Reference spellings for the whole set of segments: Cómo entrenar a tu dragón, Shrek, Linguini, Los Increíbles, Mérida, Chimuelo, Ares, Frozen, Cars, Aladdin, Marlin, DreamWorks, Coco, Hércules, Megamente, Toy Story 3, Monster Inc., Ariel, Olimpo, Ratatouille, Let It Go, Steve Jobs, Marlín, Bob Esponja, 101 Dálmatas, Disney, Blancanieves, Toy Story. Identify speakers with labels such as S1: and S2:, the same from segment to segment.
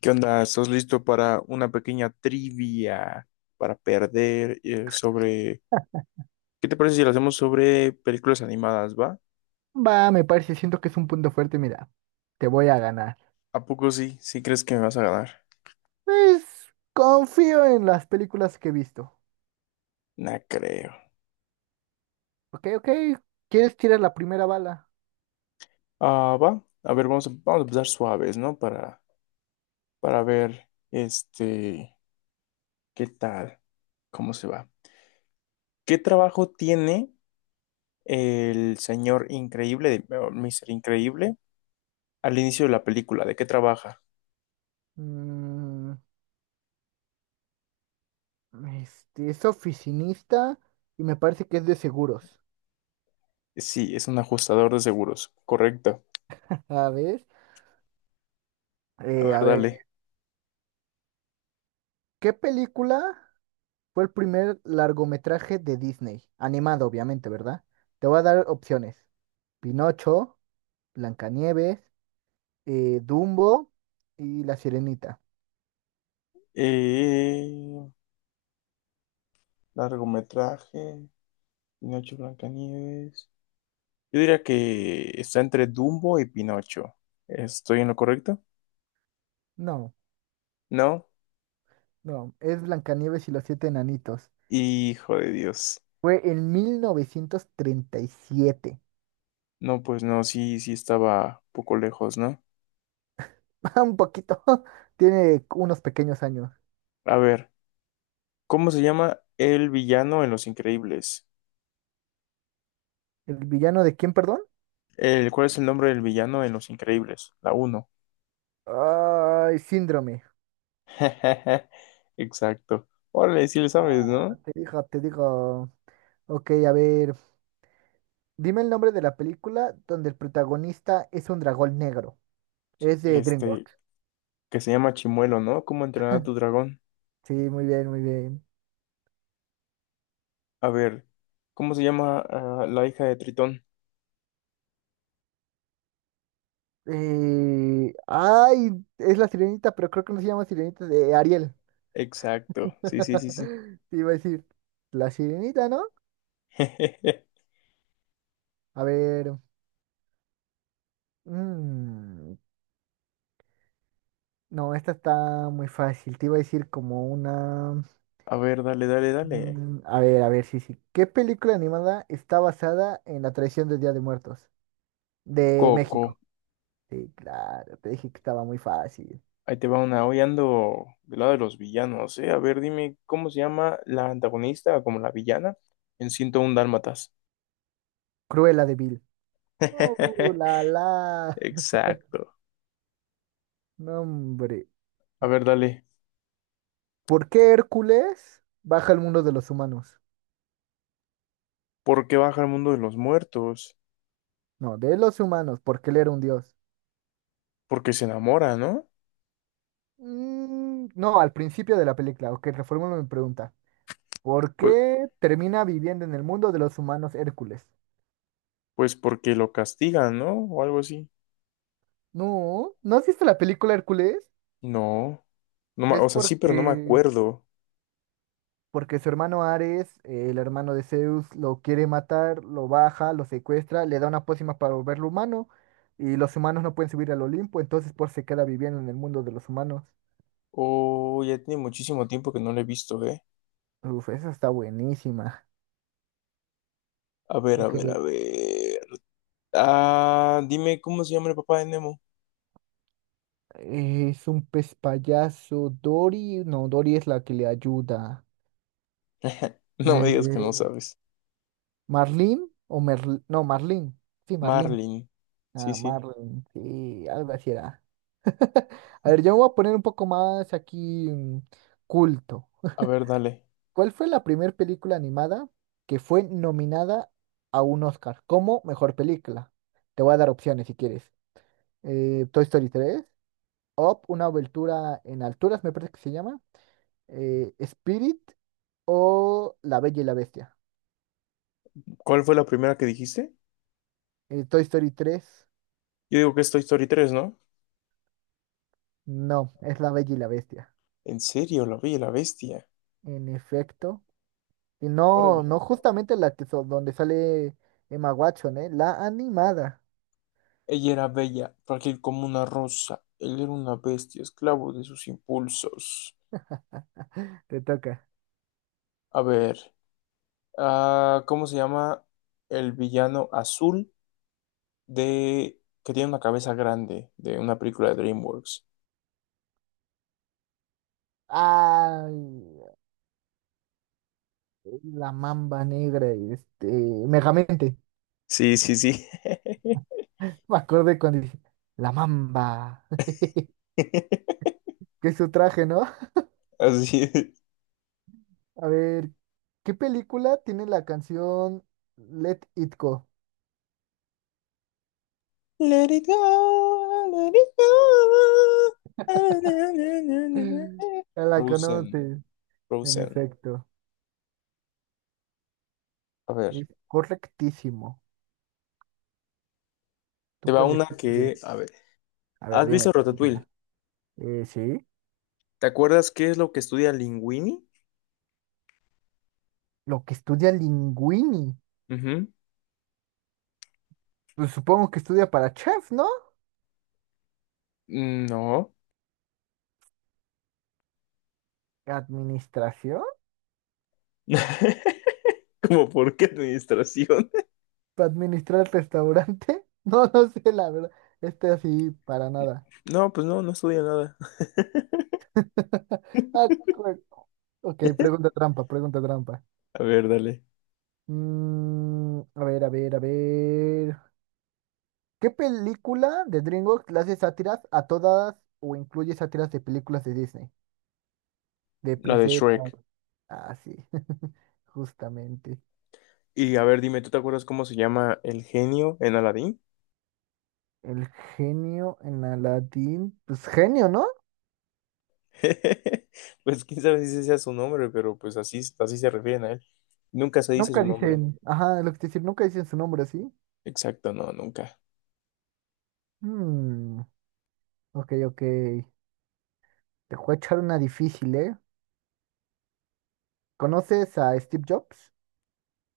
S1: ¿Qué onda? ¿Estás listo para una pequeña trivia para perder sobre... ¿Qué te parece si lo hacemos sobre películas animadas, va?
S2: Va, me parece, siento que es un punto fuerte, mira, te voy a ganar.
S1: ¿A poco sí? ¿Sí crees que me vas a ganar?
S2: Pues confío en las películas que he visto.
S1: No creo.
S2: Ok, ok, ¿quieres tirar la primera bala?
S1: Ah, va. A ver, vamos a empezar suaves, ¿no? Para ver, qué tal, cómo se va. ¿Qué trabajo tiene el señor increíble, o Mr. Increíble, al inicio de la película? ¿De qué trabaja?
S2: Mm, es oficinista y me parece que es de seguros.
S1: Sí, es un ajustador de seguros. Correcto.
S2: A ver,
S1: A ver,
S2: a ver,
S1: dale.
S2: ¿qué película fue el primer largometraje de Disney? Animado, obviamente, ¿verdad? Te voy a dar opciones. Pinocho, Blancanieves, Dumbo y La Sirenita.
S1: Eh, largometraje, Pinocho Blancanieves. Yo diría que está entre Dumbo y Pinocho. ¿Estoy en lo correcto?
S2: No.
S1: ¿No?
S2: No, es Blancanieves y los siete enanitos.
S1: Hijo de Dios.
S2: Fue en 1937.
S1: No, pues no, sí, sí estaba un poco lejos, ¿no?
S2: Un poquito. Tiene unos pequeños años.
S1: A ver, ¿cómo se llama el villano en Los Increíbles?
S2: ¿El villano de quién, perdón?
S1: El, ¿cuál es el nombre del villano en Los Increíbles? La uno.
S2: Ay, síndrome.
S1: Exacto. Órale, sí le sabes,
S2: Ah,
S1: ¿no?
S2: te digo, te digo. Ok, a ver. Dime el nombre de la película donde el protagonista es un dragón negro. Es de
S1: Este,
S2: DreamWorks.
S1: que se llama Chimuelo, ¿no? ¿Cómo entrenar a tu dragón?
S2: Sí, muy bien, muy bien.
S1: A ver, ¿cómo se llama la hija de Tritón?
S2: Ay, es la sirenita, pero creo que no se llama sirenita, de Ariel.
S1: Exacto, sí, sí, sí, sí.
S2: Te iba a decir, la sirenita, ¿no? A ver. mm, no, esta está muy fácil. Te iba a decir como una.
S1: A ver, dale, dale, dale.
S2: A ver, a ver, sí, sí. ¿Qué película animada está basada en la tradición del Día de Muertos? De
S1: Coco,
S2: México. Sí, claro, te dije que estaba muy fácil.
S1: ahí te va una. Hoy ando del lado de los villanos, ¿eh? A ver, dime, ¿cómo se llama la antagonista, como la villana, en 101 Dálmatas?
S2: Cruella de Vil. Oh, la la.
S1: Exacto.
S2: No, hombre.
S1: A ver, dale.
S2: ¿Por qué Hércules baja al mundo de los humanos?
S1: ¿Por qué baja al mundo de los muertos?
S2: No, de los humanos, porque él era un dios.
S1: Porque se enamora, ¿no?
S2: No, al principio de la película. Ok, reformulo mi pregunta. ¿Por
S1: Pues,
S2: qué termina viviendo en el mundo de los humanos Hércules?
S1: pues porque lo castigan, ¿no? O algo así.
S2: No, ¿no has visto la película Hércules?
S1: No. No, o
S2: Es
S1: sea, sí, pero no me
S2: porque,
S1: acuerdo.
S2: porque su hermano Ares, el hermano de Zeus, lo quiere matar, lo baja, lo secuestra, le da una pócima para volverlo humano y los humanos no pueden subir al Olimpo, entonces por se queda viviendo en el mundo de los humanos.
S1: Oh, ya tiene muchísimo tiempo que no la he visto, ¿eh?
S2: Uf, esa está buenísima.
S1: A ver, a
S2: Ok.
S1: ver, a ver. Ah, dime cómo se llama el papá de Nemo.
S2: Es un pez payaso. Dory, no, Dory es la que le ayuda.
S1: No me digas que no
S2: Eh,
S1: sabes.
S2: ¿Marlín o no, Marlín? Sí, Marlín.
S1: Marlin. Sí,
S2: Ah,
S1: sí.
S2: Marlin. Sí, algo así era. A ver, yo me voy a poner un poco más aquí culto.
S1: A ver, dale.
S2: ¿Cuál fue la primera película animada que fue nominada a un Oscar como mejor película? Te voy a dar opciones si quieres. Toy Story 3, Up, una aventura en alturas, me parece que se llama, Spirit o La Bella y la Bestia.
S1: ¿Cuál fue la primera que dijiste?
S2: Toy Story tres,
S1: Yo digo que es Toy Story 3, ¿no?
S2: no, es La Bella y la Bestia.
S1: En serio, la Bella y la Bestia.
S2: En efecto. Y no,
S1: Órale.
S2: no justamente la que donde sale Emma Watson, ¿eh? La animada.
S1: Ella era bella, frágil como una rosa. Él era una bestia, esclavo de sus impulsos.
S2: Te toca.
S1: A ver, ¿cómo se llama el villano azul de que tiene una cabeza grande de una película de DreamWorks?
S2: Ay, la mamba negra, Megamente.
S1: Sí, sí, sí.
S2: Me acordé cuando dije, la mamba. Que es su traje, ¿no?
S1: Así es.
S2: A ver, ¿qué película tiene la canción Let It Go?
S1: Let it go, let it go. Ah, na, na, na, na, na.
S2: Ya la
S1: Frozen,
S2: conoces. En
S1: Frozen.
S2: efecto,
S1: A ver,
S2: es correctísimo. Tú
S1: te va
S2: puedes,
S1: una
S2: tú puedes.
S1: que, a ver,
S2: A ver,
S1: ¿has visto
S2: dímela, dímela.
S1: Ratatouille?
S2: Sí.
S1: ¿Te acuerdas qué es lo que estudia Linguini?
S2: Lo que estudia Linguini.
S1: Ujú.
S2: Pues supongo que estudia para chef, ¿no?
S1: No.
S2: ¿Administración?
S1: ¿Cómo por qué administración?
S2: ¿Para administrar el restaurante? No, no sé, la verdad. Este así, para nada.
S1: No, pues no, no estudia nada.
S2: Ah, ok, pregunta trampa, pregunta trampa.
S1: A ver, dale.
S2: A ver, a ver, a ver. ¿Qué película de DreamWorks le hace sátiras a todas o incluye sátiras de películas de Disney? De
S1: La de
S2: princesa.
S1: Shrek.
S2: Ah, sí, justamente.
S1: Y a ver, dime, ¿tú te acuerdas cómo se llama el genio en Aladdin?
S2: El genio en Aladdin, pues genio, ¿no?
S1: Pues quién sabe si ese sea su nombre, pero pues así, así se refieren a él. Nunca se dice
S2: Nunca
S1: su nombre.
S2: dicen, ajá, lo que te decir, nunca dicen su nombre así.
S1: Exacto, no, nunca.
S2: Hmm, ok, ok. Te voy a echar una difícil, ¿eh? ¿Conoces a Steve Jobs?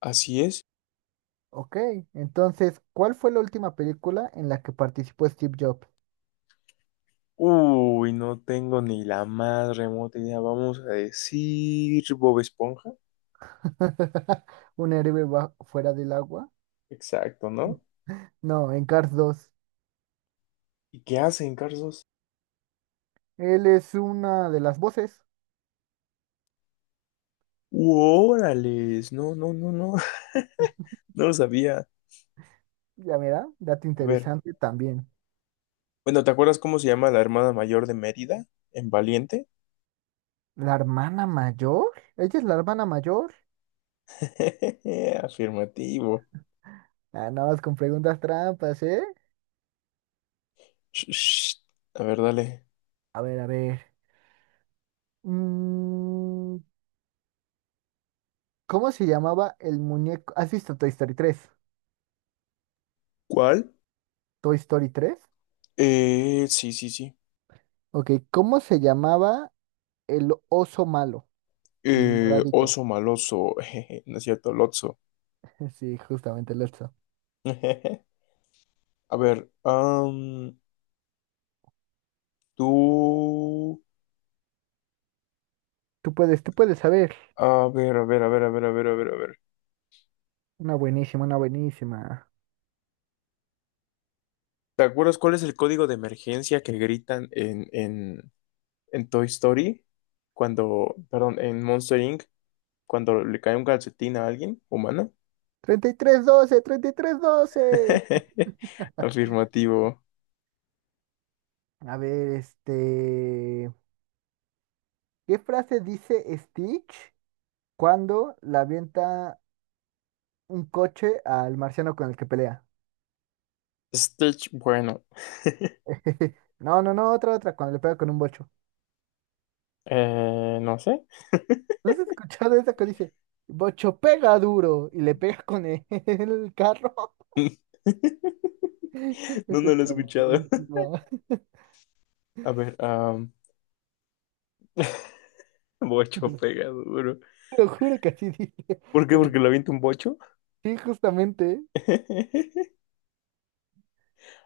S1: Así es.
S2: Ok, entonces, ¿cuál fue la última película en la que participó Steve Jobs?
S1: Uy, no tengo ni la más remota idea. Vamos a decir Bob Esponja.
S2: ¿Un héroe fuera del agua?
S1: Exacto, ¿no?
S2: No, en Cars 2.
S1: ¿Y qué hacen, Carlos?
S2: Él es una de las voces,
S1: ¡Órales! No, no, no, no. No lo sabía.
S2: ya mira, dato
S1: A ver.
S2: interesante también.
S1: Bueno, ¿te acuerdas cómo se llama la hermana mayor de Mérida? ¿En Valiente?
S2: ¿La hermana mayor? ¿Ella es la hermana mayor?
S1: Afirmativo.
S2: Ah, nada más con preguntas trampas, ¿eh?
S1: Sh- sh. A ver, dale.
S2: A ver, a ver. Mm, ¿Cómo se llamaba el muñeco? ¿Has visto Toy Story 3?
S1: ¿Cuál?
S2: ¿Toy Story 3?
S1: Sí, sí, sí.
S2: Ok, ¿cómo se llamaba el oso malo? El moradito.
S1: Oso maloso. Jeje, no es cierto, Lotso.
S2: Sí, justamente el oso.
S1: A ver, am, tú.
S2: Tú puedes saber.
S1: A ver, a ver, a ver, a ver, a ver, a ver, a ver.
S2: Una buenísima, una buenísima.
S1: ¿Te acuerdas cuál es el código de emergencia que gritan en Toy Story, cuando, perdón, en Monster Inc., cuando le cae un calcetín a alguien humana.
S2: 3312, 3312.
S1: Afirmativo.
S2: A ver, ¿Qué frase dice Stitch, cuando la avienta un coche al marciano con el que pelea?
S1: Stitch, bueno,
S2: No, no, no, otra, otra, cuando le pega con un bocho.
S1: no sé.
S2: ¿No has escuchado esa que dice, bocho pega duro, y le pega con el, el carro?
S1: No,
S2: Eso
S1: no lo he
S2: está
S1: escuchado.
S2: buenísimo.
S1: A ver, am, bocho pega duro.
S2: Te lo juro que así dice.
S1: ¿Por qué?
S2: Eso-
S1: Porque le avienta un bocho.
S2: Sí, justamente.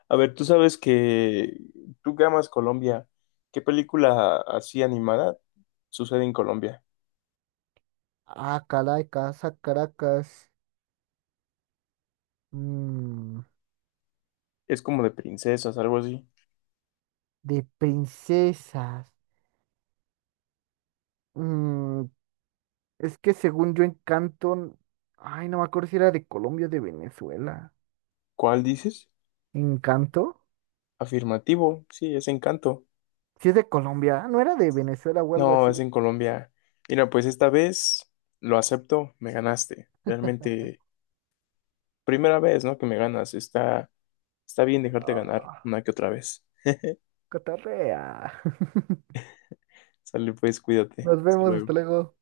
S1: A ver, tú sabes que tú que amas Colombia, ¿qué película así animada sucede en Colombia?
S2: Ah, Caracas, ah, Caracas. Mm,
S1: Es como de princesas, algo así.
S2: de princesas. Mm, Es que según yo, Encanto, ay, no me acuerdo si era de Colombia o de Venezuela.
S1: ¿Cuál dices?
S2: ¿Encanto?
S1: Afirmativo, sí, es Encanto.
S2: Si es de Colombia, ¿no era de Venezuela o algo
S1: No, es
S2: así?
S1: en Colombia. Mira, pues esta vez lo acepto, me ganaste. Realmente, primera vez, ¿no? Que me ganas. Está, está bien dejarte ganar
S2: Ah,
S1: una que otra vez.
S2: cotorrea.
S1: Sale pues, cuídate.
S2: Nos
S1: Hasta
S2: vemos, hasta
S1: luego.
S2: luego.